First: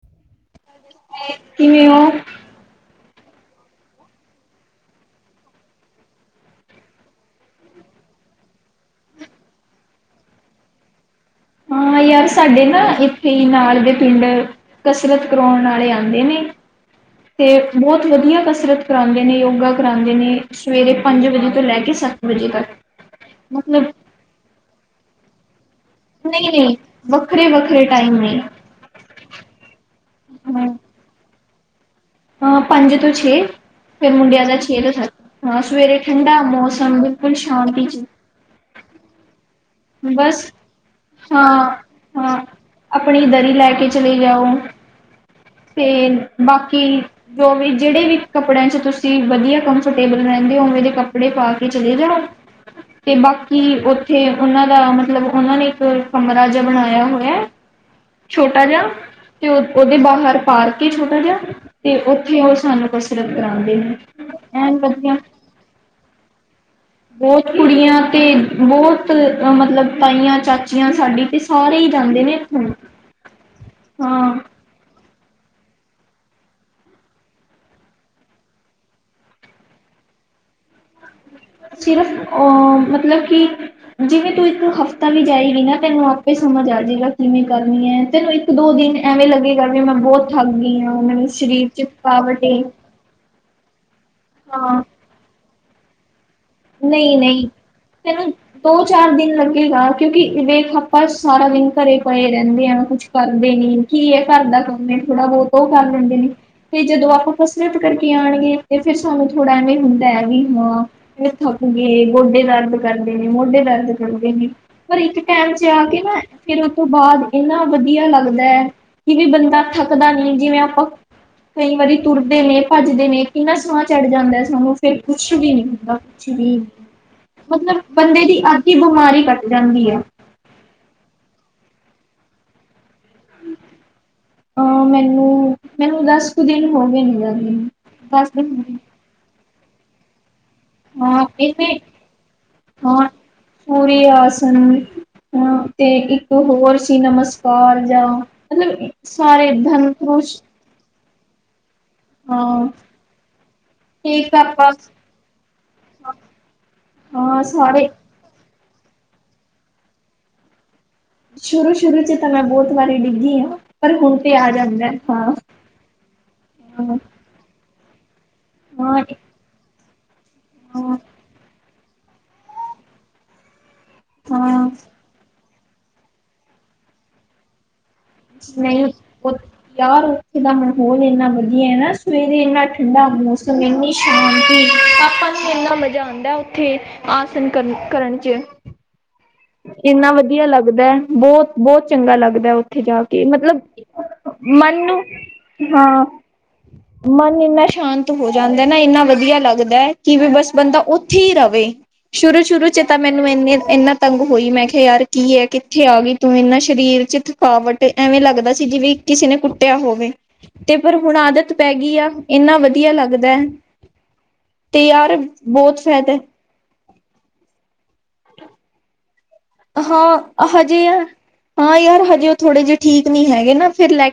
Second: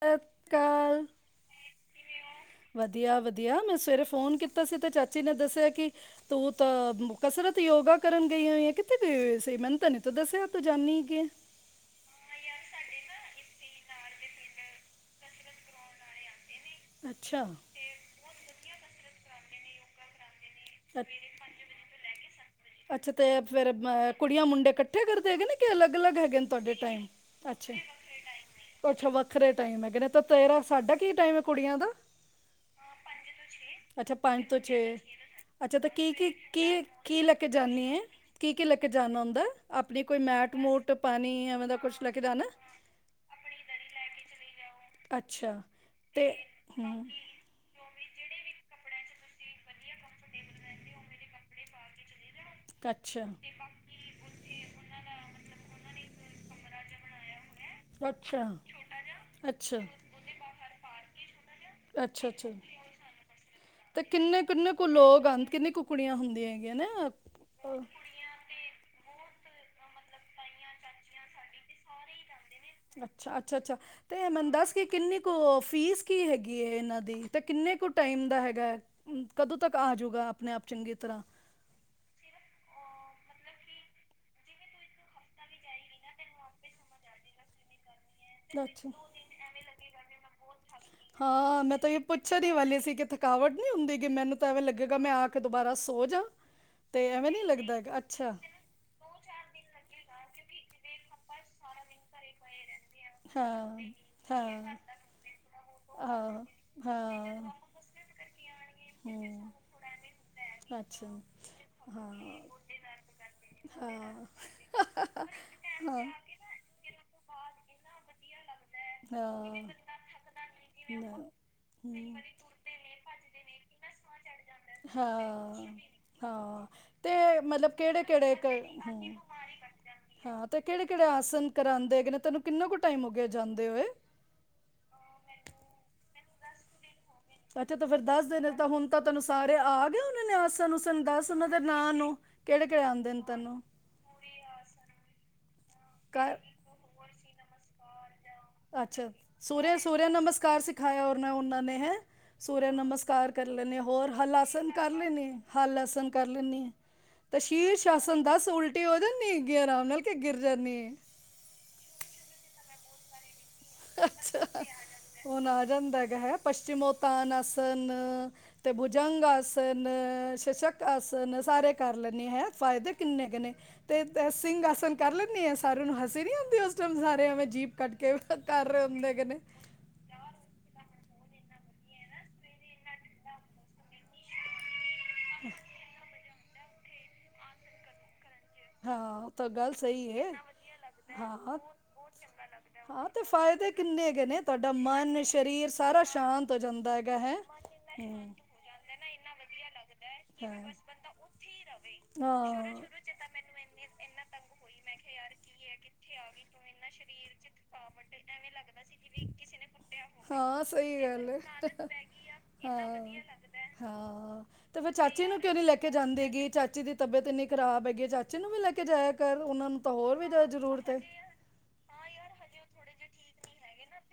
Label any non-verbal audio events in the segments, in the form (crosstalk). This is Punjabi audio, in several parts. ਤਰਕਾਲ। ਕਿਵੇਂ ਹੋ? ਵਧੀਆ-ਵਧੀਆ, ਮੈਂ ਸਵੇਰੇ ਫੋਨ ਕੀਤਾ ਸੀ ਤੇ, ਚਾਚੀ ਨੇ ਦੱਸਿਆ ਕਿ ਤੂੰ ਤਾਂ, ਕਸਰਤ ਯੋਗਾ ਕਰਨ ਗਈ ਹੋਈਂ ਏ, ਕਿੱਥੇ ਗਈ ਹੋਈ ਸੀ? ਮੈਨ ਤਾ ਨੀ ਤੁੰ ਦੱਸਿਆ ਤੂੰ ਜਾਂਨੀ ਗਈ। ਹਾਂ ਯਾਰ ਸਾਡੇ ਨਾ, ਇੱਥੇ ਨਾਲ ਦੇ ਪਿੰਡ ਕਸਰਤ ਕਰਾਉਣ ਵਾਲੇ ਆਉਂਦੇ ਨੇ। ਅੱਛਾ ਤੇ ਬਹੁਤ ਵਧੀਆ ਕਸਰਤ ਕਰਾਉਂਦੇ ਨੇ, ਯੋਗਾ ਕਰਾਂਦੇ ਨੇ। ਸਵੇਰੇ ਅੱਛ- ਪੰਜ ਵਜੇ ਤੋਂ ਲੈਕੇ, ਸੱਤ ਵਜੇ ਅੱਛਾ ਤੱਕ। ਤੇ ਫਿਰ ਅਮ, ਮਤਲਬ ਕੁੜੀਆਂ ਮੁੰਡੇ ਇਕੱਠੇ ਕਰਦੇ ਹੈਗੇ ਨੇ, ਕਿ ਅਲੱਗ-ਅਲੱਗ ਹੈਗੇਨ ਨਹੀਂ ਤੁਹਾਡੇ ਨਹੀਂ ਟਾਈਮ? ਵੱਖਰੇ ਅੱਛਾ। ਵੱਖਰੇ ਟਾਈਮ ਨੇ ਅੱਛਾ, ਵੱਖਰੇ ਟਾਈਮ ਹੈਗੇ ਨੇ ਤੇ ਤੇਰਾ ਹਾਂ ਸਾਡਾ ਕੀ ਟਾਈਮ ਹੈ ਕੁੜੀਆਂ ਦਾ? ਹਾਂ, ਪੰਜ ਤੋਂ ਛੇ ਫਿਰ ਅੱਛਾ, ਮੁੰਡਿਆਂ ਪੰਜ ਦਾ ਤੋਂ ਛੇ। ਸੱਤ ਹਾਂ ਅੱਛਾ ਤਾਂ ਸਵੇਰੇ ਕੀ, ਕੀ, ਠੰਡਾ ਕੀ, ਮੌਸਮ ਕੀ ਬਿਲਕੁਲ ਲੈ ਕੇ ਸ਼ਾਂਤੀ ਜਾਂਨੀ ਹੈ ਚ ਕੀ, ਕੀ ਲੈ ਕੇ ਜਾਣਾ ਹੁੰਦਾ। ਆਪਣੀ ਕੋਈ ਬਸ ਮੈਟ ਮੂਟ ਹਾਂ ਪਾਣੀ ਅਵੇ ਦਾ ਕੁਛ ਲੈਕੇ ਹਾਂ ਜਾਣਾ? ਆਪਣੀ ਦਰੀ ਲੈ ਕੇ ਚਲੇ ਜਾਓ ਅੱਛਾ ਫਿਰ ਤੇ ਬਾਕੀ। ਹੂੰ ਜੋ ਵੀ ਜਿਹੜੇ ਵੀ ਕੱਪੜਿਆਂ ਚ ਤੁਸੀਂ ਵਧੀਆ ਕੰਫਰਟੇਬਲ ਰਹਿੰਦੇ ਹੋ। ਉਵੇਂ ਦੇ ਕੱਪੜੇ ਪਾ ਕੇ ਚਲੇ ਜਾਓ। ਕ। ਤੇ ਬਾਕੀ ਉੱਥੇ ਉਹਨਾਂ ਦਾ ਮਤਲਬ ਉਹਨਾ ਨੇ ਇੱਕ ਕਮਰਾ ਜਿਹਾ ਬਣਾਇਆ ਹੋਇਆ। ਅੱਛਾ ਛੋਟਾ ਜਿਹਾ ਤੇ ਉਹ ਅੱਛਾ ਉਹਦੇ ਬਾਹਰ। ਪਾਰਕ ਏ ਛੋਟਾ ਜਿਹਾ ਤੇ ਅੱਛਾ ਉੱਥੇ ਅੱਛਾ ਉਹ ਸਾਨੂੰ ਕਸਰਤ ਕਰਾਉਣਗੇ। ਤੇ ਕਿੰਨੇ ਕਿੰਨੇ ਕੁ ਲੋਕ ਆਂਦੇ ਕਿੰਨੇ ਕੁੜੀਆਂ ਹੁੰਦੀਆਂ ਹੈ। ਬਹੁਤ ਕੁੜੀਆਂ। ਅਤੇ ਬਹੁਤ ਮਤਲਬ ਤਾਈਆਂ, ਚਾਚੀਆਂ ਸਾਡੀ ਅਤੇ ਸਾਰੇ ਹੀ ਜਾਂਦੇ ਨੇ। ਇੱਥੋਂ ਅੱਛਾ, ਅੱਛਾ, ਅੱਛਾ ਤੇ ਹਾਂ ਮੈਂਨੂੰ ਦੱਸ। ਕਿ ਕਿੰਨੀ ਕੁ ਫੀਸ ਕੀ ਹੈਗੀ ਹੈ ਇਹਨਾਂ ਦੀ ਤੇ ਕਿੰਨੇ ਕੁ ਟਾਈਮ ਦਾ ਹੈਗਾ ਹੈ। ਕਦੋਂ ਤੱਕ ਆ ਜੂਗਾ ਆਪਣੇ ਆਪ ਚੰਗੀ ਤਰ੍ਹਾਂ। ਸਿਰਫ ਉਹ ਮਤਲਬ ਕਿ। ਜਿਵੇਂ ਤੂੰ ਇੱਕ ਹਫ਼ਤਾ ਵੀ ਜਾਏਗੀ ਨਾ ਤੈਨੂੰ ਆਪੇ ਸਮਝ ਆ ਜਾਵੇਗਾ ਕਿਵੇਂ ਕਰਨੀ ਹੈ। ਤੈਨੂੰ ਇੱਕ ਦੋ ਅੱਛਾ ਦਿਨ ਐਵੇਂ ਲੱਗੇਗਾ ਵੀ ਮੈਂ ਬਹੁਤ ਥੱਕ ਗਈ ਹਾਂ ਮੈਨੂੰ ਹਾਂ ਸਰੀਰ ਮੈਂ ਚ ਤਾਂ ਇਹ ਪੁੱਛਣ ਥਕਾਵਟ ਹੀ ਏ। ਵਾਲੀ ਸੀ ਕਿ ਥਕਾਵਟ ਨਹੀਂ ਹੁੰਦੀ ਗ ਮੈਨੂੰ ਤਾਂ ਐਵੇਂ ਹਾਂ ਲੱਗੇਗਾ ਮੈਂ ਆ ਕੇ ਦੁਬਾਰਾ ਸੋ ਜਾ। ਤੇ ਨਹੀਂ ਐਵੇਂ ਨੀ ਨਹੀਂ ਲੱਗਦਾ ਗਾ ਤੈਨੂੰ ਅੱਛਾ। ਦੋ ਚਾਰ ਦਿਨ ਲੱਗੇਗਾ ਕਿਉਂਕਿ ਵੇਖ ਆਪਾਂ ਸਾਰਾ ਦਿਨ ਘਰੇ। ਪਏ ਰਹਿੰਦੇ ਆ ਕੁਛ ਕਰਦੇ ਹਾਂ ਨੀ ਕੀ ਇਹ ਘਰ ਦਾ ਹਾਂ ਕੰਮ ਏ ਥੋੜਾ ਬਹੁਤ ਉਹ ਕਰ ਲੈਂਦੇ ਨੇ। ਹਾਂ ਤੇ ਜਦੋਂ ਆਪਾਂ ਹਾਂ ਕਸਰਤ ਕਰਕੇ ਆਉਣਗੇ ਤੇ ਫਿਰ ਸਾਨੂੰ ਹੂੰ ਥੋੜਾ ਐਵੇਂ ਹੁੰਦਾ ਹੈ ਵੀ ਹਾਂ। ਅੱਛਾ ਥੱਕ ਗਏ ਹਾਂ ਗੋਡੇ ਦਰਦ ਕਰਦੇ ਨੇ ਮੋਢੇ ਹਾਂ ਦਰਦ ਕਰਦੇ ਨੇ ਪਰ ਹਾਂ ਇੱਕ ਟੈਮ ਚ ਆ ਕੇ ਨਾ। ਫਿਰ ਉਹ ਤੋਂ ਬਾਅਦ ਇੰਨਾ ਵਧੀਆ ਲੱਗਦਾ ਹੈ। ਕਿਵੇਂ ਬੰਦਾ ਨਾ, ਥੱਕਦਾ ਨਹੀਂ ਜਿਵੇਂ ਆਪਾਂ ਕਈ ਵਾਰੀ ਹਮ, ਤੁਰਦੇ ਨੇ ਭੱਜਦੇ ਨੇ ਕਿੰਨਾ ਸਾਹ। ਚੜ ਜਾਂਦਾ ਸਾਨੂੰ ਫੇਰ ਕੁਛ ਵੀ ਨੀ ਹਾਂ ਹੁੰਦਾ। ਕੁੱਛ ਨਹੀਂ ਹਾਂ ਤੇ ਮਤਲਬ ਕਿਹੜੇ ਬੰਦੇ ਕਿਹੜੇ ਦੀ ਅੱਧੀ ਹੂੰ ਬਿਮਾਰੀ ਘਟ ਜਾਂਦੀ ਹੈ। ਹਾਂ ਤੇ ਕਿਹੜੇ ਕਿਹੜੇ ਆਸਨ ਕਰਾਉਂਦੇ ਹੈਗੇ ਨੇ ਤੈਨੂੰ ਕਿੰਨਾ ਕੁ ਟਾਈਮ ਹੋ ਗਏ ਜਾਂਦੇ ਹੋਏ? ਅ ਮੈਨੂੰ ਮੈਨੂੰ ਦਸ ਕੁ ਦਿਨ ਹੋ ਗਏ ਨ ਜਾਂ। ਅੱਛਾ ਤਾਂ ਫੇਰ ਦੱਸ ਦਿਨ ਵਿੱਚ ਤਾਂ ਹੁਣ ਤਾਂ ਤੁੈਨੂੰ ਸਾਰੇ ਆ ਗਏ ਹੋਣੇ ਨੇ ਆਸਣ। ਤੁਹਾਨੂੰ ਹਾਂ ਦੱਸ ਉਹਨਾਂ ਦੇ ਇਹਨੇ ਨਾਂ ਨੂੰ ਕਿਹੜੇ ਕਿਹੜੇ ਆਉਂਦੇ ਨੇ ਤੈਨੂੰ ਪੁਰੀ ਆਸਨ ਹ ਤੇ ਇੱਕ ਕਰ ਹੋਰ ਸੀ ਨਮਸਕਾਰ ਜਿਹਾ। ਮਤਲਬ ਅੱਛਾ ਸਾਰੇ ਸੂਰਿਆ ਧਨ ਸੂਰਿਆ ਕੋਸ਼। ਨਮਸਕਾਰ ਸਿਖਾਇਆ ਔਰ ਨਾ ਉਹਨਾਂ ਨੇ ਹੈ। ਸੂਰਯ ਨਮਸਕਾਰ ਕਰ ਲੈਂਣੇ, ਹੋਰ ਠੀਕ ਹੱਲ ਆਸਨ ਆਪਾਂ ਕਰ ਲੈਂਣੇ ਹੱਲ ਆਸਨ ਕਰ ਲੈਂਣੀ ਆ। ਤੇ ਹਾਂ ਸੀਰਸ ਸਾਰੇ ਆਸਨ ਦੱਸ ਉਲਟੀ ਹੋ ਜਾਣੀ ਹੈਗੀ ਆਰਾਮ ਨਾਲ ਕੇ ਗਿਰ ਜਾਣੀ ਏ? ਸ਼ੁਰੂ ਸ਼ੁਰੂ ਚ ਤਾਂ ਮੈਂ ਬਹੁਤ ਵਾਰੀ ਡਿੱਗੀ ਹਾਂ। ਪਰ ਹੁਣ ਤੇ ਅੱਛਾ, ਆ ਜਾਂਦਾ ਹਾਂ। ਹੁਣ ਆ ਜਾਂਦਾ ਹੈਗਾ ਹੈ ਪੱਚਿਮੋਉਤਾਨ ਆਸਨ। ਤੇ ਹਾਂ ਭੁਜੰਗ ਆਸਨ ਸ਼ਸ਼ਕ ਹਾਂ ਆਸਨ। ਤੇ ਕਿੰਨੇ ਸਾਰੇ ਕਰ ਲੈਣੀ ਹੈ, ਫ਼ਾਇਦੇ ਕਿੰਨੇ ਹੈਗੇ ਨੇ ਤੇ ਸਿੰਘ ਹਾਂ ਆਸਨ ਕਰ ਲੈਨੀ ਏ? ਸਾਰਿਆਂ ਨੂੰ ਹਸੀ ਨੀ ਆਉਂਦੀ ਉਸ ਟਾਈਮ ਸਾਰੇ ਐਵੇਂ ਜੀਭ ਕੱਢ ਕੇ ਕਰ ਰਹੇ ਨਹੀਂ ਹੁੰਦੇ ਹੇਗੇ ਨੇ। ਉਹ ਯਾਰ ਉੱਥੇ ਦਾ ਮਾਹੌਲ ਇੰਨਾ ਵਧੀਆ ਨਾ ਸਵੇਰੇ ਇੰਨਾ ਠੰਡਾ ਮੌਸਮ ਇਨੀ। ਸਬ ਪਾਸੇ ਇੰਨਾ ਮਜ਼ਾ ਆਉਂਦਾ ਉੱਥੇ ਆਸਨ ਕਰਨ ਕਰਨ ਚ। ਹਾਂ ਤਾਂ ਗੱਲ ਸਹੀ ਇੰਨਾ ਏ, ਕਿੰਨਾਂ ਵਧੀਆ ਵੱਧੀਆ ਲੱਗਦਾ ਨਾ ਬਹੁਤ ਬਹੁਤ ਚੰਗਾ ਲੱਗਦਾ, ਉੱਥੇ ਜਾ ਹਾਂ ਤੇ ਕੇ ਮਤਲਬ ਫਾਇਦੇ। ਕਿੰਨੇ ਹੈਗੇ ਨੇ ਤੁਹਾਡਾ ਮਨ ਸਰੀਰ ਸਾਰਾ ਹਾਂ ਸ਼ਾਂਤ ਹੋ ਜਾਂਦਾ ਹੈਗਾ ਹੈ। ਮਨ ਇੰਨਾ ਸ਼ਾਂਤ ਹੋ ਹੂੰ ਜਾਂਦਾ ਨਾ ਇੰਨਾ ਵਧੀਆ ਲੱਗਦਾ ਹੈ। ਕਿ ਵੀ ਬਸ ਹਾਂ ਬੰਦਾ ਉੱਥੇ ਹੀ ਰਹੇ ਸ਼ੁਰੂ ਸ਼ੁਰੂ ਹਾਂ ਚ ਤਾਂ। ਮੈਨੂੰ ਇੰਨੇ ਇੰਨਾ ਤੰਗ ਹੋਈ ਮੈਂ ਕਿਹਾ ਯਾਰ ਕੀ ਹੈ ਕਿ। ਇੱਥੇ ਆ ਗਈ ਤੂੰ ਇਨਾ ਸਰੀਰ ਚ ਥਕਾਵਟ ਐਵੇਂ ਲੱਗਦਾ ਸੀ ਜਿਵੇਂ ਕਿਸੇ ਨੇ ਕੁੱਟਿਆ ਹੋਵੇ। ਹਾਂ ਤੇ ਪਰ ਸਹੀ ਹੁਣ ਗੱਲ ਹੈ ਆਦਤ ਪੈ ਗਈ ਆ ਇੰਨਾ ਵਧੀਆ ਹਾਂ ਲੱਗਦਾ ਹੈ ਹਾਂ ਤੇ ਫਿਰ ਯਾਰ ਚਾਚੀ ਨੂੰ ਕਿਉਂ ਨੀ ਲੈ ਬਹੁਤ ਕੇ ਫਾਇਦਾ ਜਾਂਦੇ ਗੀ ਚਾਚੀ ਦੀ ਤਬੀਅਤ ਇੰਨੀ ਖ਼ਰਾਬ ਹੈਗੀ ਚਾਚੀ ਨੂੰ ਵੀ ਲੈ ਕੇ ਜਾਇਆ ਕਰ ਉਹਨਾਂ ਨੂੰ ਤਾਂ ਹੋਰ ਵੀ ਜਿਆਦਾ ਹਾਂ ਹਜੇ ਜ਼ਰੂਰਤ ਹੈ ਆ ਹਾਂ ਯਾਰ ਹਜੇ ਉਹ ਥੋੜੇ ਜਿਹੇ ਠੀਕ ਨੀ ਹੈਗੇ ਨਾ ਫਿਰ ਲੈ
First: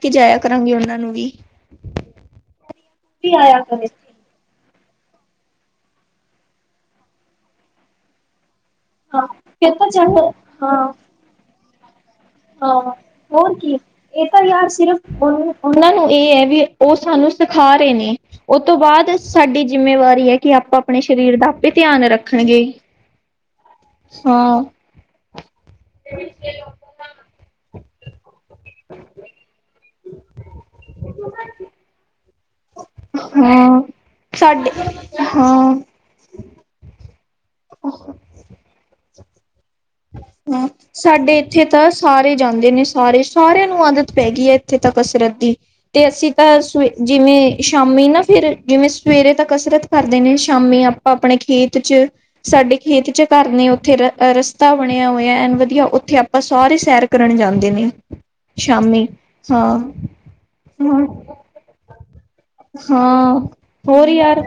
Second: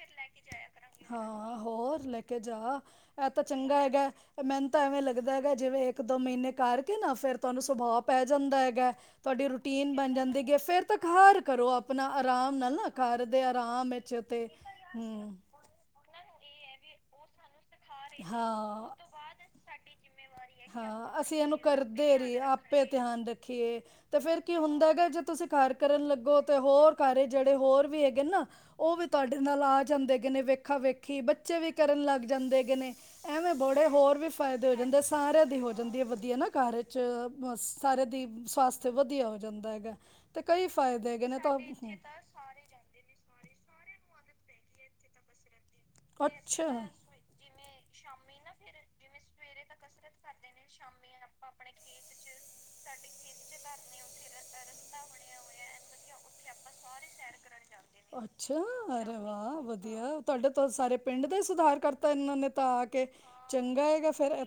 ਕੇ ਉਹਨਾਂ ਨੂੰ ਹਾਂ ਵੀ। ਹਾਂ ਹੋਰ ਲੈਕੇ ਜਾ ਇਹ ਵੀ ਤੇ ਆਇਆ ਚੰਗਾ ਕਰੇ ਹੈਗਾ। ਮੈਨ ਤਾਂ ਐਵੇਂ ਲੱਗਦਾ ਹੈਗਾ, ਜਿਵੇਂ ਇੱਕ ਦੋ ਮਹੀਨੇ ਕਰਕੇ ਨਾ ਫਿਰ ਤੁਹਾਨੂੰ ਸੁਭਾ ਪੈ ਜਾਂਦਾ ਹੈਗਾ। ਹਾਂ ਤੁਹਾਡੀ ਫਿਰ ਤਾਂ ਰੂਟੀਨ ਬਣ ਚੱਲ ਜਾਂਦੀ ਗ ਫਿਰ ਹਾਂ ਤਾਂ ਖਾਰ ਕਰੋ ਆ (unintelligible) ਅਪਨਾ ਆਰਾਮ ਨਾਲ ਹਾਂ ਨਾ ਘਰ ਦੇ ਆਰਾਮ ਵਿੱਚ ਤੇ ਹੂੰ ਉਹ ਉਹਨਾਂ ਨੂੰ ਇਹ ਹੈ ਵੇ ਉਹ ਸਾਨੂੰ ਸਿਖਾ ਰਹੇ ਨੇ, ਉਹ ਤੋਂ ਹਾਂ ਬਾਅਦ ਸਾਡੀ ਜਿੰਮੇਵਾਰੀ ਏ ਕਿ ਆਪਾਂ ਆਪਣੇ ਹਾਂ ਸ਼ਰੀਰ ਅਸੀਂ ਦਾ ਇਹਨੂੰ ਧਿਆਨ ਕਰਦੇ ਰਹੀਏ ਰੱਖਣਗੇ ਆਪੇ ਧਿਆਨ ਰੱਖੇ ਤੇ ਫੇਰ ਕੀ ਹਾਂ ਹੁੰਦਾ ਹੈਗਾ ਜੇ ਤੁਸੀਂ ਘਰ ਕਰਨ ਲੱਗੋ ਤੇ ਹੋਰ ਘਰ ਚ ਜਿਹੜੇ ਹੋਰ ਵੀ ਹੈਗੇ ਨਾ ਉਹ ਵੀ ਤੁਹਾਡੇ ਨਾਲ ਆ ਜਾਂਦੇ ਨੇ ਵੇਖਾ ਵੇਖੀ ਬੱਚੇ ਵੀ ਕਰਨ ਲੱਗ ਜਾਂਦੇ ਹੈਗੇ ਨੇ, ਏਵੇਂ ਹਾਂ ਬੜੇ ਹੋਰ ਵੀ ਫਾਇਦੇ ਸਾਡੇ ਹੋ ਜਾਂਦੇ ਸਾਰਿਆਂ ਦੀ ਹੋ ਹਾਂ ਜਾਂਦੀ ਏ, ਵਧੀਆ ਨਾ ਕਾਰਜ ਵਿੱਚ ਸਾਰੇ ਦੀ ਸਵਸਥ ਵਧੀਆ ਹੋ ਜਾਂਦਾ ਹੈਗਾ। (unintelligible) ਕਈ ਹਾਂ, ਫਾਇਦੇ ਹੈਗੇ ਸਾਡੇ ਨੇ ਇੱਥੇ ਤਾਂ ਹੂੰ। ਸਾਰੇ ਜਾਂਦੇ ਨੇ ਸਾਰੇ, ਸਾਰਿਆਂ ਨੂੰ ਆਦਤ ਪੈ ਗਈ ਹੈ ਇੱਥੇ ਤਾਂ ਕਸਰਤ ਦੀ ਤੇ ਅਸੀਂ ਤਾਂ ਅੱਛਾ ਸਵੇ ਜਿਵੇਂ ਸ਼ਾਮੀ ਨਾ ਫਿਰ ਜਿਵੇਂ ਸਵੇਰੇ ਤਾ ਕਸਰਤ ਕਰਦੇ ਨੇ ਸ਼ਾਮੀ ਆ ਆਪਣੇ ਖੇਤ ਚ ਸਾਡੇ ਖੇਤ ਚ ਘਰ ਨੇ ਉੱਥੇ ਰ ਰਸਤਾ ਤਾ ਬਣਿਆ ਹੋਇਆ ਐਨ ਵੱਧੀਆ ਉੱਥੇ ਆਪਾਂ ਸਾਰੇ ਸੈਰ ਕਰਨ ਜਾਂਦੇ ਨੇ ਅੱਛਾ ਸ਼ਾਮੀ। ਅਰੇ ਵਾਹ ਹਾਂ ਵਧੀਆ ਤੁਹਾਡੇ ਤੇ ਸਾਰੇ ਹਾਂ ਪਿੰਡ ਦਾ ਹੀ ਸੁਧਾਰ ਕਰ ਦਿੱਤਾ ਇਹਨਾਂ ਨੇ ਤੇ ਆ ਕੇ ਹਾਂ ਚੰਗਾ ਹੋਰ ਹੈਗਾ ਫੇਰ ਯਾਰ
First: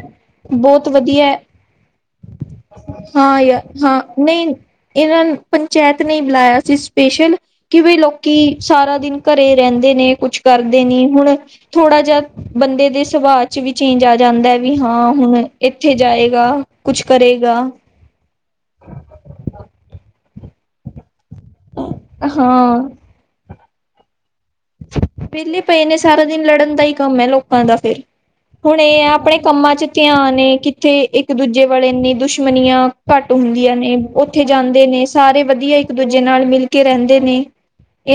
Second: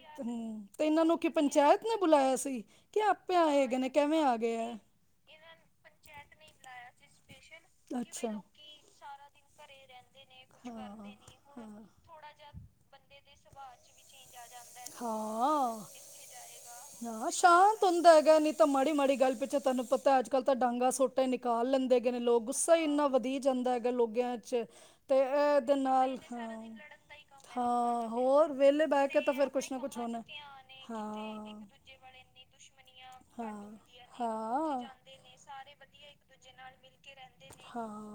ਤੇ ਬਹੁਤ ਇਹਨਾਂ ਨੂੰ ਕੀ ਵਧੀਆ ਪੰਚਾਇਤ ਨੇ ਬੁਲਾਇਆ ਸੀ ਕਿ ਆਪੇ ਹਾਂ ਯ ਆਏ ਹੈਗੇ ਨੇ ਹਾਂ ਕੈਵੇ ਆ ਗਏ ਨਹੀਂ ਇਹ। ਇਹਨਾਂ ਨ ਪੰਚਾਇਤ ਨੇ ਈ ਬੁਲਾਇਆ ਸੀ ਸਪੈਸ਼ਲ ਕਿਵੇ ਅੱਛਾ ਲੋਕੀ ਸਾਰਾ ਦਿਨ ਘਰੇ ਰਹਿੰਦੇ ਨੇ। ਕੁਛ ਹਾਂ ਕਰਦੇ ਨੀ ਹਾਂ ਹੁਣ ਥੋੜਾ ਜਿਹਾ ਬੰਦੇ ਦੇ ਸੁਭਾਅ ਚ ਵੀ ਚੇਂਜ ਆ ਜਾਂਦਾ ਵੀ ਹਾਂ, ਹੁਣ ਹਾਂ ਇੱਥੇ ਜਾਏਗਾ। ਕੁਛ ਨਾ, ਕਰੇਗਾ ਸ਼ਾਂਤ ਹੁੰਦਾ ਹੈਗਾ ਨਹੀਂ ਤਾਂ ਮਾੜੀ-ਮਾੜੀ ਗੱਲ ਪਿੱਛੋਂ ਤੈਨੂੰ ਪਤਾ ਅੱਜ ਕੱਲ੍ਹ ਤਾਂ ਡਾਂਗਾ ਸੋਟ ਤੇ ਨਿਕਾਲ ਲੈਂਦੇ ਹੈਗੇ ਨੇ ਲੋਕ ਗੁੱਸਾ ਹਾਂ ਹੀ ਇੰਨਾ ਵਧੀ ਜਾਂਦਾ ਹੈਗਾ ਲੋਗਾ ਚ। ਤੇ ਵਿਹਲੇ ਇਹਦੇ ਪਏ ਨੇ ਨਾਲ ਸਾਰਾ ਦਿਨ ਲੜਨ ਹਾਂ ਦਾ ਹੀ ਕੰਮ ਹੈ ਲੋਕਾਂ ਦਾ ਤੇ, ਹਾਂ ਹੋਰ ਹੁਣ ਵਿਹਲੇ ਇਹ ਬਹਿ ਹੈ ਕੇ ਤਾਂ ਆਪਣੇ ਫਿਰ ਕੁਛ ਕੰਮਾਂ ਨਾ ਚ ਕੁਛ ਹੋਣਾ ਧਿਆਨ ਏ ਕਿ ਉੱਥੇ ਇੱਕ ਹਾਂ ਦੂਜੇ ਵਾਲੇ ਇੰਨੀ ਦੁਸ਼ਮਨੀਆਂ ਘੱਟ ਹਾਂ ਹੁੰਦੀਆਂ ਨੇ ਉੱਥੇ ਹਾਂ ਜਾਂਦੇ ਨੇ ਸਾਰੇ ਵੱਧੀਆ ਇੱਕ ਦੂਜੇ ਨਾਲ ਮਿਲ ਕੇ ਰਹਿੰਦੇ ਨੇ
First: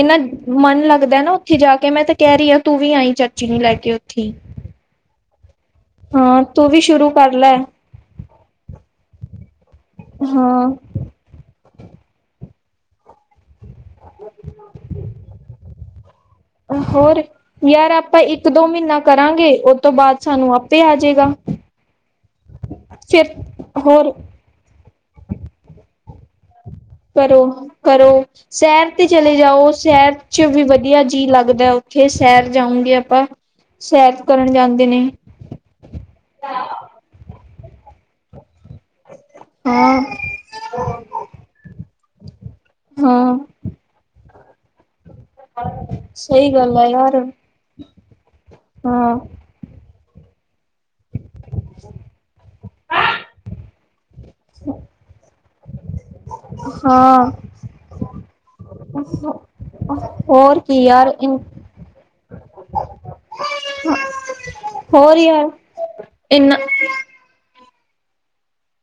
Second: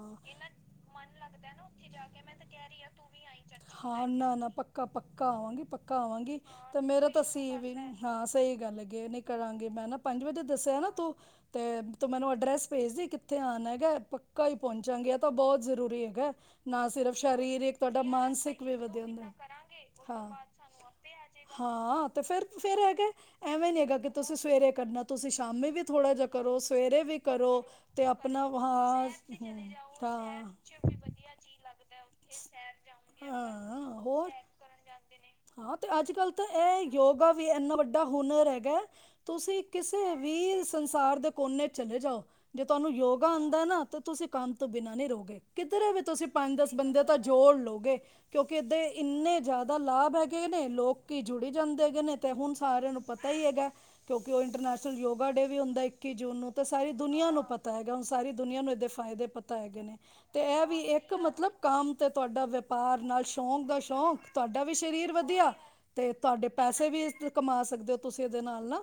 ਇੰਨਾ ਮਨ ਲੱਗਦਾ ਨਾ ਓ ਉੱਥੇ ਜਾ ਕੇ ਮੈਂ ਤੇ ਕਹ ਰਹੀ ਆ, ਤੂੰ ਵੀ ਆਈ ਚਾਚੀ ਨੂੰ ਲੈ ਕੇ ਉੱਥੇ। ਪੱਕਾ-ਪੱਕਾ ਆਵਾਂਗੀ ਪੱਕਾ ਆਵਾਂਗੀ ਹਾਂ ਤੂੰ ਤੇ ਵੀ ਮੇਰਾ ਸ਼ੁਰੂ ਤੇ ਕਰ ਲੈ ਸੀਂ ਵੀ ਨੇ, ਹਾਂ ਸਹੀ ਗੱਲ ਹੈਗੀ ਏ। ਕਰਾਂਗੀ ਮੈਂ ਨਾ ਪੰਜ ਵਜੇ ਹਾਂ ਦੱਸਿਆ ਨਾ ਤੂੰ ਤੇ ਤੂੰ ਮੈਨੂੰ ਐਡਰੈਸ ਭੇਜ ਦੀ ਕਿੱਥੇ ਆਨਾ। ਪੱਕਾ-ਪੱਕਾ ਹੀ ਪਹੁੰਚਾਂਗੇ ਇਹ ਤੇ ਬਹੁਤ ਜ਼ਰੂਰੀ ਹੈਗਾ ਨਾ ਸਿਰਫ ਹੋਰ ਸ਼ਰੀਰਿਕ ਯਾਰ ਤੁਹਾਡਾ ਆਪਾਂ ਇੱਕ ਮਾਨਸਿਕ ਵੀ ਮਹੀਨਾ ਵਧੀਆ ਹੁੰਦਾ ਕਰਾਂਗੇ ਉਹ ਤੋਂ ਬਾਅਦ ਹਾਂ ਸਾਨੂੰ ਆਪੇ ਆ ਜਾਏਗਾ। ਹਾਂ ਤੇ ਫੇਰ ਫੇਰ ਹੈਗੇ ਫਿਰ ਐਵੇਂ ਨੀ ਹੈਗਾ ਕਿ ਹੋਰ ਤੁਸੀਂ ਸਵੇਰੇ ਕਰਨਾ, ਤੁਸੀਂ ਸ਼ਾਮੀ ਵੀ ਥੋੜ੍ਹਾ ਜਿਹਾ ਸਵੇਰੇ ਵੀ ਕਰੋ ਤੇ ਕਰੋ ਆਪਣਾ ਸੈਰ ਤੇ ਹਾਂ ਚਲੇ ਜਾਓ ਸੈਰ ਹਾਂ। ਚ ਵੀ ਵਧੀਆ ਜੀ ਲਾਗਦਾ ਉੱਥੇ ਸੈਰ ਜਾਊਂਗੇ ਆਪਾਂ, ਹਾਂ ਸੈਰ ਹੋਰ ਕਰਨ ਜਾਂਦੇ ਨੇ ਹਾਂ ਤੇ ਅੱਜ ਕੱਲ੍ਹ ਤੇ ਇਹ ਯੋਗਾ ਵੀ ਇਨਾਂ ਵੱਡਾ ਹੁਨਰ ਹੈਗਾ ਤੁਸੀਂ ਹਾਂ ਕਿਸੇ ਵੀ ਸੰਸਾਰ ਦੇ ਕੋਨੇ ਚ ਚਲੇ ਜਾਓ ਜੇ ਤੁਹਾਨੂੰ ਯੋਗਾ ਹਾਂ ਆਦਾ ਨਾ ਤਾਂ ਤੁਸੀਂ ਕੰਮ ਤੋਂ ਬਿਨਾ ਨੀ ਰੋਗੇ ਕਿੱਧਰੇ ਵੀ ਤੁਸੀਂ ਸਹੀ ਪੰਜ ਦਸ ਗੱਲ ਆ ਬੰਦੇ ਯਾਰ ਤਾਂ ਜੋੜ ਲੋਗੇ। ਕਿਉਂਕਿ ਇਦੇ ਹਾਂ ਇੰਨੇ ਜਾਦਾ ਲਾਭ ਹੈਗੇ ਨੇ ਲੋਕੀ ਜੁੜੀ ਜਾਂਦੇ ਹੇਗੇ ਨੇ ਤੇ ਹੁਨ ਸਾਰਿਆਂ ਨੂੰ ਪਤਾ ਹੀ ਹੈਗਾ ਕਿਉਂਕਿ ਉਹ ਇੰਟਰਨੈਸ਼ਨਲ ਯੋਗਾ ਡੇ ਵੀ ਹੁੰਦਾ ਇੱਕੀ ਜੂਨ ਨੂੰ ਤੇ ਸਾਰੀ ਦੁਨੀਆਂ ਹਾਂ ਨੂੰ ਪਤਾ ਹੈਗਾ ਹੁਨ ਸਾਰੀ ਦੁਨੀਆਂ ਨੂੰ ਦੇ ਫਾਇਦੇ ਪਤਾ ਹੈਗੇ ਨੇ ਤੇ ਹੋਰ ਇਹ ਵੀ ਕੀ ਏਕ ਯਾਰ ਮਤਲਬ ਕੰਮ ਤੇ ਤੁਹਾਡਾ ਵਪਾਰ ਨਾਲ ਸ਼ੌਂਕ ਦਾ ਸ਼ੌਕ ਤੁਹਾਡਾ ਵੀ ਸ਼ਰੀਰ ਹੋਰ ਯਾਰ ਵਧੀਆ ਤੇ ਤੁਹਾਡੇ ਇਨਾ ਪੈਸੇ ਵੀ ਇਸ ਕਮਾ ਸਕਦੇ ਓ ਤੁਸੀਂ ਇਹਦੇ ਨਾਲ ਨਾ।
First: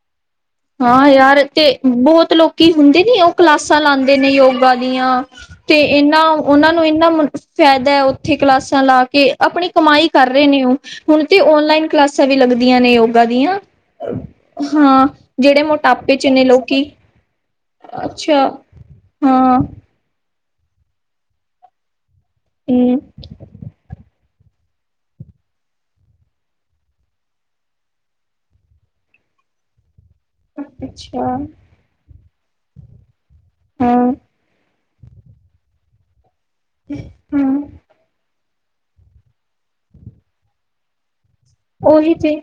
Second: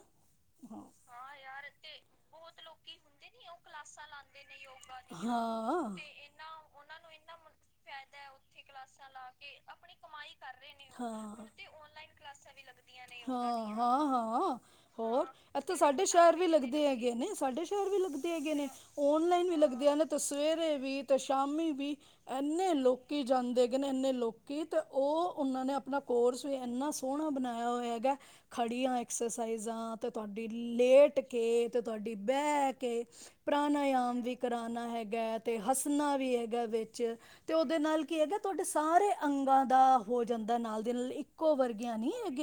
ਹਾਂ ਯਾਰ ਤੇ ਬਹੁਤ ਲੋਕੀ ਹੁੰਦੇ ਨੀ ਉਹ ਕਲਾਸਾਂ ਲਾਦੇ ਨੇ ਯੋਗਾ ਦੀਆਂ ਤੇ ਹਾਂ ਇਹਨਾਂ ਉਹਨਾਂ ਨੂੰ ਇਨਾਂ ਫਾਇਦਾ ਉੱਥੇ ਕਲਾਸਾਂ ਲਾ ਕੇ ਆਪਣੀ ਕਮਾਈ ਕਰ ਰਹੇ ਨੇ ਉਹ ਹੁਣ ਤੇ ਹਾਂ ਓਨਲਾਈਨ ਕਲਾਸਾਂ ਵੀ ਲੱਗਦੀਆਂ ਨੇ ਯੋਗਾ ਦੀਆਂ ਜਿਹੜੇ ਇਥੋਂ ਮੋਟਾਪੇ ਚ ਸ਼ਹਿਰ ਨੇ ਵੀ ਲੋਕੀ ਲੱਗਦੇ ਹੈਗੇ ਨੇ ਸਾਡੇ ਸ਼ਹਿਰ ਵੀ ਲੱਗਦੇ ਅੱਛਾ ਹੈਗੇ ਨੇ ਓਨਲਾਈਨ ਵੀ ਹਾਂ ਲੱਗਦੇ ਹਨ। ਤੇ ਸਵੇਰੇ ਵੀ ਤੇ ਸ਼ਾਮੀ ਵੀ ਇੰਨੇ ਹੂੰ ਲੋਕ ਕੀ ਜਾਂਦੇ ਹੈਗੇ ਨੇ ਇੰਨੇ ਲੋਕੀ ਤੇ ਉਹ ਉਹਨਾਂ ਨੇ ਆਪਣਾ ਕੋਰਸ ਵੀ ਇੰਨਾ ਸੋਹਣਾ ਬਣਾਇਆ ਹੋਇਆ ਹੈਗਾ ਖੜੀਆਂ ਐਕਸਰਸਾਈਜ਼ਾਂ ਤੇ ਤੁਹਾਡੀ ਲੇਟ ਅੱਛਾ ਕੇ ਤੇ ਤੁਹਾਡੀ ਬਹਿ ਕੇ ਹਾਂ ਪ੍ਰਾਣਾਯਾਮ ਵੀ ਕਰਾਉਣਾ ਹੈਗਾ ਹੈ ਅਤੇ ਹੱਸਣਾ ਵੀ ਹੈ ਗਾ ਵਿੱਚ ਤੇ ਹਾਂ ਉਹਦੇ ਨਾਲ ਕੀ ਹੈਗਾ ਤੁਹਾਡੇ ਸਾਰੇ ਅੰਗਾਂ ਦਾ ਹੋ ਜਾਂਦਾ ਨਾਲ ਦੀ ਨਾਲ ਇੱਕੋ ਵਰ ਉਹੀ ਤੇ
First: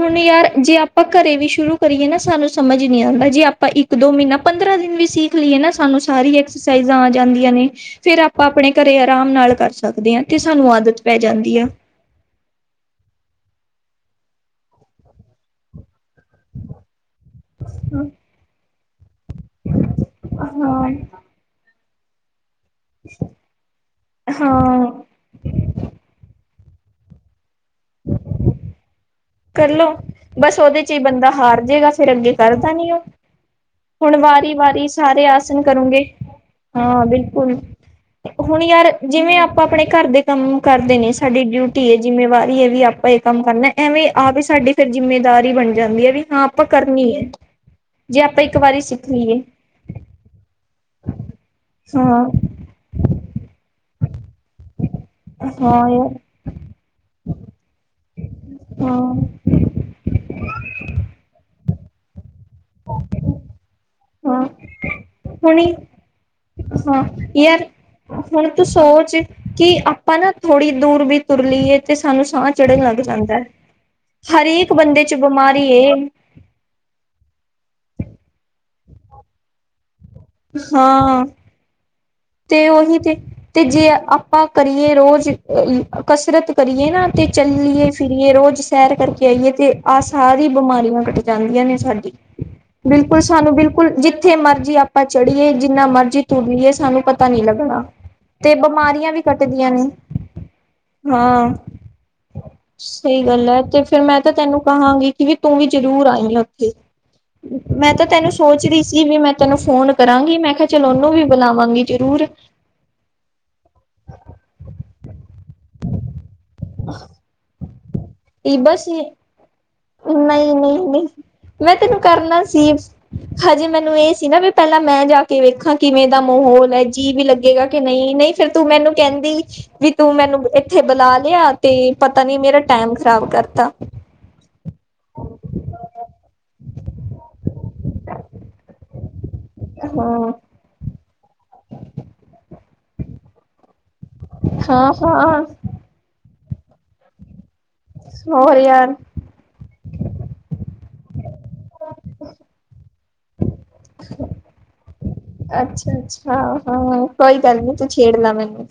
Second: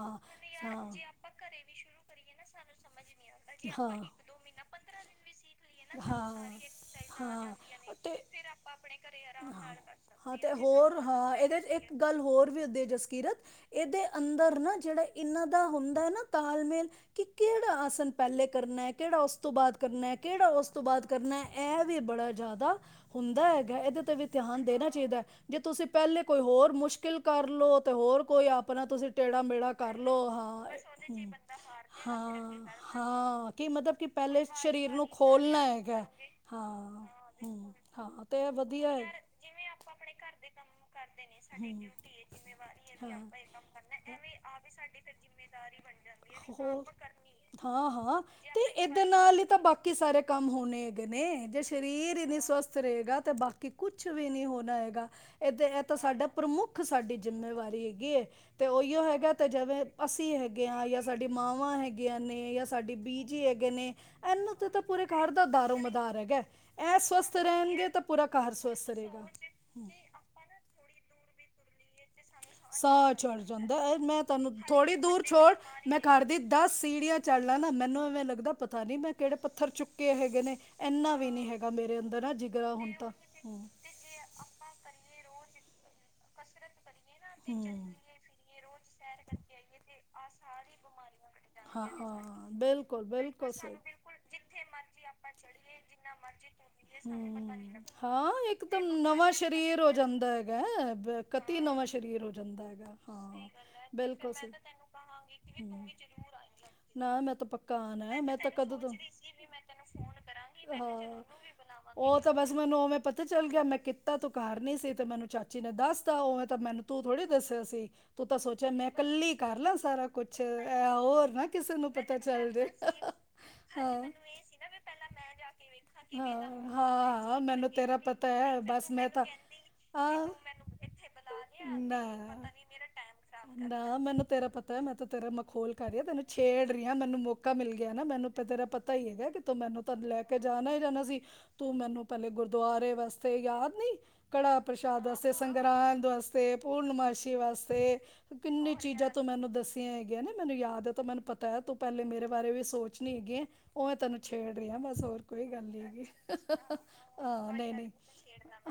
ਹੁਣ ਯਾਰ ਜੇ ਆਪਾਂ ਘਰੇ ਵੀ ਸ਼ੁਰੂ ਕਰੀਏ ਨਾ ਸਾਨੂੰ ਸਮਝ ਨੀ ਆਉਂਦਾ ਜੇ ਆਪਾਂ ਹਾਂ ਇੱਕ ਦੋ ਮਹੀਨਾ ਪੰਦਰਾਂ ਦਿਨ ਵੀ ਸਿੱਖ ਲਈਏ ਨਾ ਸਾਨੂੰ ਹਾਂ ਸਾਰੀ ਐਕਸਰਸਾਈਜ਼ਾਂ ਆ ਹਾਂ ਜਾਂਦੀਆਂ ਨੇ। ਹਾਂ ਫੇਰ ਤੇ ਆਪਾਂ ਆਪਣੇ ਘਰੇ ਆਰਾਮ ਨਾਲ ਕਰ ਸਕਦੇ ਹਾਂ ਤੇ ਸਾਨੂੰ ਹੋਰ ਆਦਤ ਪੈ ਹਾਂ ਜਾਂਦੀ ਇਹਦੇ ਚ ਆ। ਇੱਕ ਗੱਲ ਹੋਰ ਵੀ ਹੁੰਦੀ ਹੈ ਜਸਕੀਰਤ। ਇਹਦੇ ਅੰਦਰ ਨਾ ਜਿਹੜਾ ਇਹਨਾਂ ਦਾ ਹੁੰਦਾ ਹੈ ਨਾ ਤਾਲਮੇਲ ਕਿ ਕਿਹੜਾ ਆਸਨ ਪਹਿਲੇ ਕਰਨਾ ਕਿਹੜਾ ਉਸ ਤੋਂ ਬਾਅਦ ਕਰਨਾ ਕਿਹੜਾ ਉਸ ਤੋਂ ਹਾਂ ਬਾਅਦ ਕਰਨਾ ਇਹ ਵੀ ਬੜਾ ਜ਼ਿਆਦਾ ਹੁੰਦਾ ਹੈਗਾ ਇਹਦੇ ਤੇ ਵੀ ਧਿਆਨ ਹਾਂ ਦੇਣਾ ਚਾਹੀਦਾ ਹੈ। ਜੇ ਤੁਸੀਂ ਪਹਿਲੇ ਕੋਈ ਹੋਰ ਮੁਸ਼ਕਿਲ ਕਰ ਲਓ ਤੇ ਹੋਰ ਕੋਈ ਆਪਣਾ ਤੁਸੀਂ ਟੇੜਾ ਮੇੜਾ ਕਰਲੋ ਬਸ ਹਾਂ, ਹਾਂ। ਉਹਦੇ ਚ ਹੀ ਬੰਦਾ ਹਾਰ ਜੇਗਾ ਫਿਰ ਅੱਗੇ ਕਰਦਾ ਨੀ ਉਹ ਹਾਂ ਕੀ ਮਤਲਬ ਕਿ ਹੁਣ ਪਹਿਲੇ ਵਾਰੀ ਵਾਰੀ ਸ਼ਰੀਰ ਨੂੰ ਸਾਰੇ ਆਸਨ ਖੋਲਣਾ ਹੈਗਾ ਕਰੋਗੇ ਹਾ ਹਾਂ ਬਿਲਕੁਲ ਹਮ। ਹਾਂ ਤੇ ਇਹ ਹੁਣ ਯਾਰ ਵਧੀਆ ਹੈ ਜਿਵੇਂ ਆਪਾਂ ਆਪਣੇ ਘਰ ਦੇ ਕੰਮ ਕਰਦੇ ਨੇ ਸਾਡੀ ਡਿਊਟੀ ਹੈ ਜਿੰਮੇਵਾਰੀ ਹੈ ਵੀ ਆਪ ਆਪਾਂ ਇਹ ਹਮ ਕੰਮ ਕਰਨਾ ਐਵੇਂ ਆਪ ਹੀ ਸਾਡੀ ਫਿਰ ਜਿੰਮੇਦਾਰੀ ਬਣ ਜਾਂਦੀ ਹੈ ਵੀ ਹਾਂ ਆਪਾਂ ਕਰਨੀ ਹੈ। ਹਾਂ-ਹਾਂ ਜੇ ਆਪਾਂ ਇੱਕ ਤੇ ਵਾਰੀ ਇਹਦੇ ਸਿੱਖ ਨਾਲ ਲਈਏ ਹੀ ਤਾਂ ਬਾਕੀ ਸਾਰੇ ਕੰਮ ਹੋਣੇ ਹੈਗੇ ਨੇ ਜੇ ਸ਼ਰੀਰ ਹਾਂ ਇਨੀ ਸਵਸਥ ਰਹੇਗਾ ਤੇ ਬਾਕੀ ਕਿ ਕੁਛ ਵੀ ਨੀ ਹੋਣਾ ਹੈਗਾ ਇਹਦੇ ਇਹ ਹਾਂ ਤਾਂ ਯਾਰ ਸਾਡਾ ਪ੍ਰਮੁੱਖ ਸਾਡੀ ਜਿੰਮੇਵਾਰੀ ਹੈਗੀ ਏ। ਤੇ ਹਾਂ ਉਹੀਓ ਹੈਗਾ ਅਤੇ ਜਿਵੇਂ ਅਸੀਂ ਹੈਗੇ ਹਾਂ ਜਾਂ ਸਾਡੀ ਮਾਵਾਂ ਹੈਗੀਆਂ ਨੇ। ਜਾਂ ਸਾਡੀ ਬੀਜੀ ਹੈਗੇ ਨੇ ਹਾਂ ਇਹਨੂੰ ਤੇ ਤਾਂ ਪੂਰੇ ਘਰ ਦਾ ਹੁਣ ਦਾਰੋ ਮਦਾਰ ਹੈਗਾ। ਇਹ ਹਾਂ ਸਵਸਥ ਯਾਰ ਰਹਿਣਗੇ ਤਾਂ ਪੂਰਾ ਹੁਣ ਘਰ ਤੂੰ ਸਵਸਥ ਸੋਚ ਰਹੇਗਾ ਕਿ ਆ ਪਾ ਨਾ ਥੋੜੀ ਦੂਰ ਵੀ ਤੁਰ ਲਈਏ ਤੇ ਸਾਨੂੰ ਸਾਹ ਚੜ੍ਹਨ ਲੱਗ ਸਾਹ ਚੜ ਜਾਂਦਾ, ਐ ਮੈਂ ਤੁਹਾਨੂੰ ਹਰੇਕ ਥੋੜ੍ਹੀ ਬੰਦੇ ਚ ਦੂਰ ਛੋੜ ਬਿਮਾਰੀ ਏ। ਮੈਂ ਘਰ ਦੀ ਦਸ ਸੀੜੀਆਂ ਚਾੜ ਲਾ ਨਾ ਮੈਨੂੰ ਇਵੇਂ ਲੱਗਦਾ ਪਤਾ ਨੀ ਮੈਂ ਕਿਹੜੇ ਪੱਥਰ ਚੁੱਕ ਕੇ ਹੈਗੇ ਨੇ ਇੰਨਾ ਹਾਂ ਵੀ ਨੀ ਹੈਗਾ ਮੇਰੇ ਅੰਦਰ ਤੇ ਜਿਗਰਾ ਹੁਣ ਉਹੀ ਤਾਂ ਤੇ, ਹੂੰ ਤੇ ਜੇ ਆਪਾਂ ਕਰੀਏ ਰੋਜ਼ ਕਸਰਤ ਕਰੀਏ ਨਾ ਤੇ ਚੱਲੀਏ ਹੂੰ ਫਿਰਏ ਰੋਜ਼ ਸੈਰ ਕਰਕੇ ਆਈਏ ਤੇ ਆਹ ਸਾਰੀ ਬਿਮਾਰੀਆਂ ਕੱਟ ਜਾਂਦੀਆਂ ਨੇ ਹਾਂ ਸਾਡੀ। ਹਾਂ ਬਿਲਕੁਲ ਸਾਨੂੰ ਸਹੀ ਬਿਲਕੁਲ ਜਿੱਥੇ ਮਰਜੀ ਆਪਾਂ ਚੜੀਏ ਜਿੰਨਾ ਮਰਜੀ ਤੁਰ ਲਈਏ ਸਾਨੂੰ ਪ ਹਾਂ ਇੱਕਦਮ ਨਵਾਂ ਕੱਟਦੀਆਂ ਸਰੀਰ ਨੇ ਹੋ ਜਾਂਦਾ ਹੈਗਾ। ਹਾਂ ਕਤੀ ਨਵਾਂ ਸਰੀਰ ਹੋ ਜਾਂਦਾ ਹੈਗਾ ਹਾਂ ਬਿਲਕੁਲ ਸ ਵੀਖ ਵੀ ਤੂੰ ਵੀ ਜ਼ਰੂਰ ਆਈ ਆ ਉੱਥੇ। ਨਾ ਮੈਂ ਤਾਂ ਪੱਕਾ ਮੈਂ ਆਣਾ ਤਾਂ ਹੈ ਤੈਨੂੰ ਸੋਚ ਕਦੋਂ ਰਹੀ ਸੀ ਤੋਂ ਵੀ ਮੈਂ ਤੈਨੂੰ ਫੋਨ ਕਰਾਂਗੀ ਮੈਂ ਕਿਹਾ ਚਲੋ ਉਹਨੂੰ ਹਾਂ ਵੀ ਬੁਲਾਵਾਂਗੀ। ਉਹ ਜ਼ਰੂਰ ਤਾਂ ਬਸ ਮੈਨੂੰ ਉਵੇਂ ਪਤਾ ਚੱਲ ਗਿਆ ਮੈਂ ਕਿ ਕੀਤਾ ਤੂੰ ਘਰ ਨ ਸੀ ਤੇ ਮੈਨੂੰ ਚਾਚੀ ਨੇ ਦੱਸਤਾ ਉ ਤਾਂ ਮੈਨੂੰ ਤੂੰ ਥੋੜ੍ਹੀ ਦੱਸਿਆ ਸੀ। ਤੂੰ ਤਾਂ ਸੋਚਿਆ, ਬਸ ਮੈਂ ਕੱਲੀ ਕਰ ਲਾ ਸਾਰਾ ਕੁਛ ਨਹੀਂ ਨਹੀਂ ਇਹ ਨਹੀਂ ਹੋਰ ਨਾ ਮੈਂ ਕਿਸੇ ਨੂੰ ਤੈਨੂੰ ਪਤਾ ਕਰਨਾ ਚੱਲ ਜੇ। ਸੀ ਹਜੇ ਮੈਨੂੰ ਹਾਂ ਇਹ ਸੀ ਨਾ ਵੀ ਪਹਿਲਾਂ ਮੈਂ ਜਾ ਕੇ ਵੇਖਾਂ ਕਿਵੇਂ ਦਾ ਮਾਹੌਲ ਐ ਜੀਅ ਹਾਂ ਵੀ ਹਾਂ ਲੱਗੇਗਾ। ਮੈਨੂੰ ਕੀ ਤੇਰਾ ਨਈ, ਪਤਾ ਨਈ ਫ਼ਿਰ ਹੈ ਤੂੰ ਬਸ ਮੈਨੂੰ ਮੈਂ ਤਾਂ ਕਹਿੰਦੀ ਵੀ ਤੂੰ ਆਹ ਮੈਨੂੰ ਇਥੇ ਬੁਲਾ ਲਿਆ ਤੇ ਪਤਾ ਨੀ ਨਾ ਮੇਰਾ ਟਾਈਮ ਖ ਮੈਨੂੰ ਤੇਰਾ ਪ ਮੈਂ ਤਾ ਤੇਰਾ ਮਖੌਲ ਕਰ ਰਹੀ ਆ ਤੈਨੂੰ ਛੇੜ ਰਹੀ ਆ ਮੈਨੂੰ ਮੌਕਾ ਮਿਲ ਗਿਆ ਨਾ ਮੈਨੂੰ ਤੇਰਾ ਪਤਾ ਹੀ ਹੈਗਾ ਕਿ ਤੋਂ ਮੈਨੂੰ ਤਾਂ ਲੈ ਹਾਂ ਕੇ ਜਾਣਾ ਹੀ ਜਾਣਾ ਸੀ ਤੂੰ ਮੈਨੂੰ ਪਹਿਲੇ ਗੁਰਦੁਆਰੇ ਵਾਸਤੇ ਯਾਦ ਨੀ ਕੜਾ ਹਾਂ ਪ੍ਰਸ਼ਾਦ ਵਾਸਤੇ ਹਾਂ ਰਾਂਦ ਵਾਸਤੇ ਪੂਰਨਮਾਸ਼ੀ ਵਾਸਤੇ ਹੋਰ ਕਿੰਨੀ ਯਾਰ ਚੀਜ਼ਾਂ ਤੂੰ ਮੈਨੂੰ ਦੱਸੀਆਂ ਹੈਗੀਆਂ ਨੇ ਮੈਨੂੰ ਯਾਦ ਹੈ ਤਾਂ ਮੈਨੂੰ ਪਤਾ ਹੈ ਤੂੰ ਪਹਿਲੇ ਮੇਰੇ ਬਾਰੇ ਵੀ ਸੋਚ ਨਹੀਂ ਹੈਗੀ ਏ। ਓਵੇਂ ਤੁਹਾਨੂੰ ਛੇੜ ਰਹੀ ਆ ਬਸ ਹੋਰ ਕੋਈ ਗੱਲ ਨੀ ਅੱਛਾ ਹੈਗੀ ਅੱਛਾ ਕੋਈ ਹਾਂ, ਗੱਲ ਨਹੀਂ ਨੀ ਤੂੰ ਨਹੀਂ ਛੇੜ ਲਾ ਮੈਨੂੰ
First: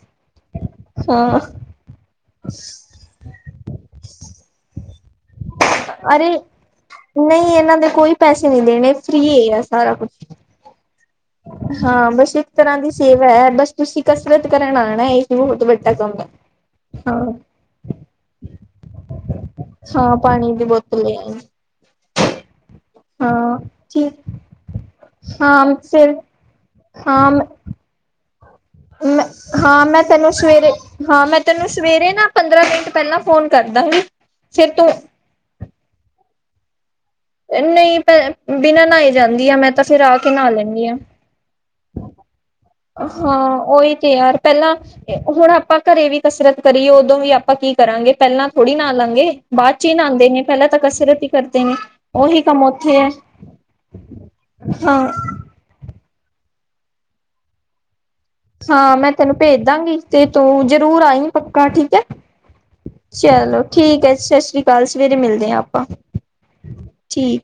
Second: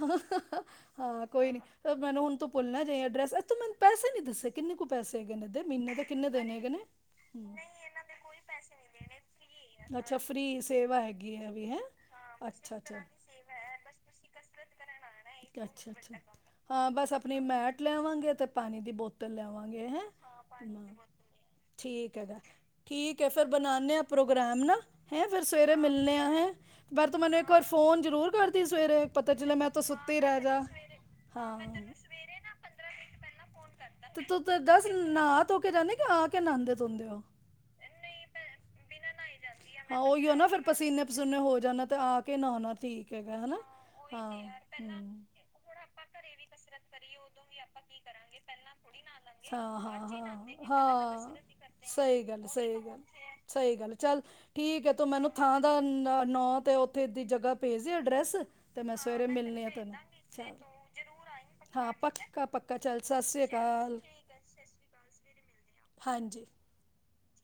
ਹਾਂ। ਕੋਈ ਨੀ ਮੈਨੂੰ ਤੂੰ ਹੁਣ ਭੁੱਲਣਾ ਨਾ ਜਾਈਂ ਐਡਰਸ ਆ ਤੂੰ ਮੈਨ ਪੈਸੇ ਨੀ ਦੱਸੇ ਕਿੰਨ ਕੁ ਪੈਸੇ ਹੈਗੇ ਨੇ ਏਦੇ। ਅਰੇ ਨਹੀਂ ਇਹਨਾਂ ਦੇ ਕੋਈ ਪੈਸੇ ਨੀ ਦੇਣੇ ਫਰੀ ਏ ਆ ਸਾਰਾ ਕੁਛ। ਕੀ ਸੇਵਾ ਹੈਗੀ ਐ। ਹਾਂ, ਬਸ ਇੱਕ ਤਰ੍ਹਾਂ ਦੀ ਸੇਵਾ ਐ ਬਸ ਤੁਸੀਂ ਕਸਰਤ ਕਰਨ ਆਣਾ ਇਹੀ ਬਹੁਤ ਵੱਡਾ ਕੰਮ ਐ। ਹਾਂ, ਹਾਂ, ਬਸ ਆਪਣੀ ਮੈਟ ਲਿਆਵਾਂਗੇ ਤੇ ਪਾਣੀ ਦੀ ਬੋਤਲ ਲਿਆਵਾਂਗੇ ਹੈ। ਹਾਂ ਪਾਣੀ ਦੀ ਬੋਤਲ ਲੈ ਆਈ ਠੀਕ ਹੈਗਾ। ਠੀਕ ਐ। ਫੇਰ ਹਾਂ ਬਨਾਣੇ ਆ ਠੀਕ ਪ੍ਰੋਗਰਾਮ ਨਾਹੈ ਫੇਰ ਹਾਂ ਸਵੇਰੇ ਫਿਰ ਮਿਲਣੇ ਆ ਹੈ ਪਰ ਤੂੰ ਹਾਂ ਮੈਨੂੰ ਇੱਕ ਵਾਰ ਫ਼ੋਨ ਜ਼ਰੂਰ ਕਰਦੀ ਸਵੇਰੇ ਮੈਂ ਪਤਾ ਚਲੇ ਮੈਂ ਤਾਂ ਹਾਂ ਸੁੱਤੇ ਹੀ ਤੈਨੂੰ ਰਹਿ ਜਾ। ਸਵੇਰੇ ਹਾਂ, ਮੈਂ ਤੈਨੂੰ ਸਵੇਰੇ ਨਾ ਪੰਦਰਾਂ ਮਿੰਟ ਪਹਿਲਾਂ ਫੋਨ ਕਰਦਾ ਤੇ ਤੇ ਫਿਰ ਦੱਸ ਤੂੰ ਨਹਾ ਧੋ ਕੇ ਜਾਂਦੇ। ਕਿ ਆ ਕੇ ਨਾਂਦੇ ਧੋਂਦੇ ਓ। ਨਹੀਂ, ਬਿਨਾਂ ਨਹਾਈ ਜਾਂਦੀ ਆ ਮੈਂ ਤਾਂ ਹਾਂ ਫਿਰ ਆ ਕੇ ਉਹੀਓ ਨਾ ਨਾਂਅ ਫਿਰ ਲੈਣੀ ਆ। ਪਸੀਨੇ ਪਸੂਨੇ ਹੋ ਜਾਣਾ ਤੇ ਆ ਕੇ ਨਹਾਉਣਾ ਠੀਕ ਹੈਗਾ ਹਾਂ, ਹਨਾ। ਉਹੀ ਤੇ ਹਾਂ ਯਾਰ ਹੂੰ। ਪਹਿਲਾਂ ਹੁਣ ਆਪਾਂ ਘਰੇ ਵੀ ਕਸਰਤ ਕਰੀਏ ਉਦੋਂ ਵੀ ਆਪਾਂ ਕੀ ਕਰਾਂਗੇ ਪਹਿਲਾਂ ਥੋੜ੍ਹੀ ਨਾ ਲਾਂਗੇ ਬਾਅਦ ਹਾਂ ਚ ਹੀ ਹਾਂ ਨਾਂਦੇ ਨੇ। ਪਹਿਲਾਂ ਹਾਂ ਤਾਂ ਕਸਰਤ ਹੀ ਹਾਂ, ਕਰਦੇ ਨੇ ਸਹੀ ਉਹੀ ਗੱਲ, ਕੰਮ ਸਹੀ ਉੱਥੇ ਗੱਲ, ਹੈ ਸਹੀ ਗੱਲ ਚੱਲ ਠੀਕ ਐ, ਹਾਂ ਤੋਂ ਮੈਨੂੰ ਥਾਂ ਦਾ ਨ ਨੋ ਤੇ ਉੱਥੇ ਦੀ ਜਗ੍ਹਾ ਭੇਜਦੇ ਐਡਰੈਸ। ਤੇ ਹਾਂ, ਮੈਂ ਸਵੇਰੇ ਤੈਨੂੰ ਭੇਜ ਮਿਲਣੀ ਆ ਤੈਨੂੰ ਦਾਂਗੀ ਤੇ ਚੱਲ ਤੂੰ ਜਰੂਰ ਆਈ ਪੱਕਾ ਹਾਂ ਠੀਕ ਐ। ਪੱਕਾ ਪੱਕਾ ਚੱਲ ਸਤਿ ਸ਼੍ਰੀ ਚਲੋ ਅਕਾਲ ਠੀਕ ਐ, ਸਤਿ ਸ੍ਰੀ ਅਕਾਲ ਸਵੇਰੇ ਮਿਲਦੇ ਆ ਆਪਾਂ (unintelligible) ਠੀਕ,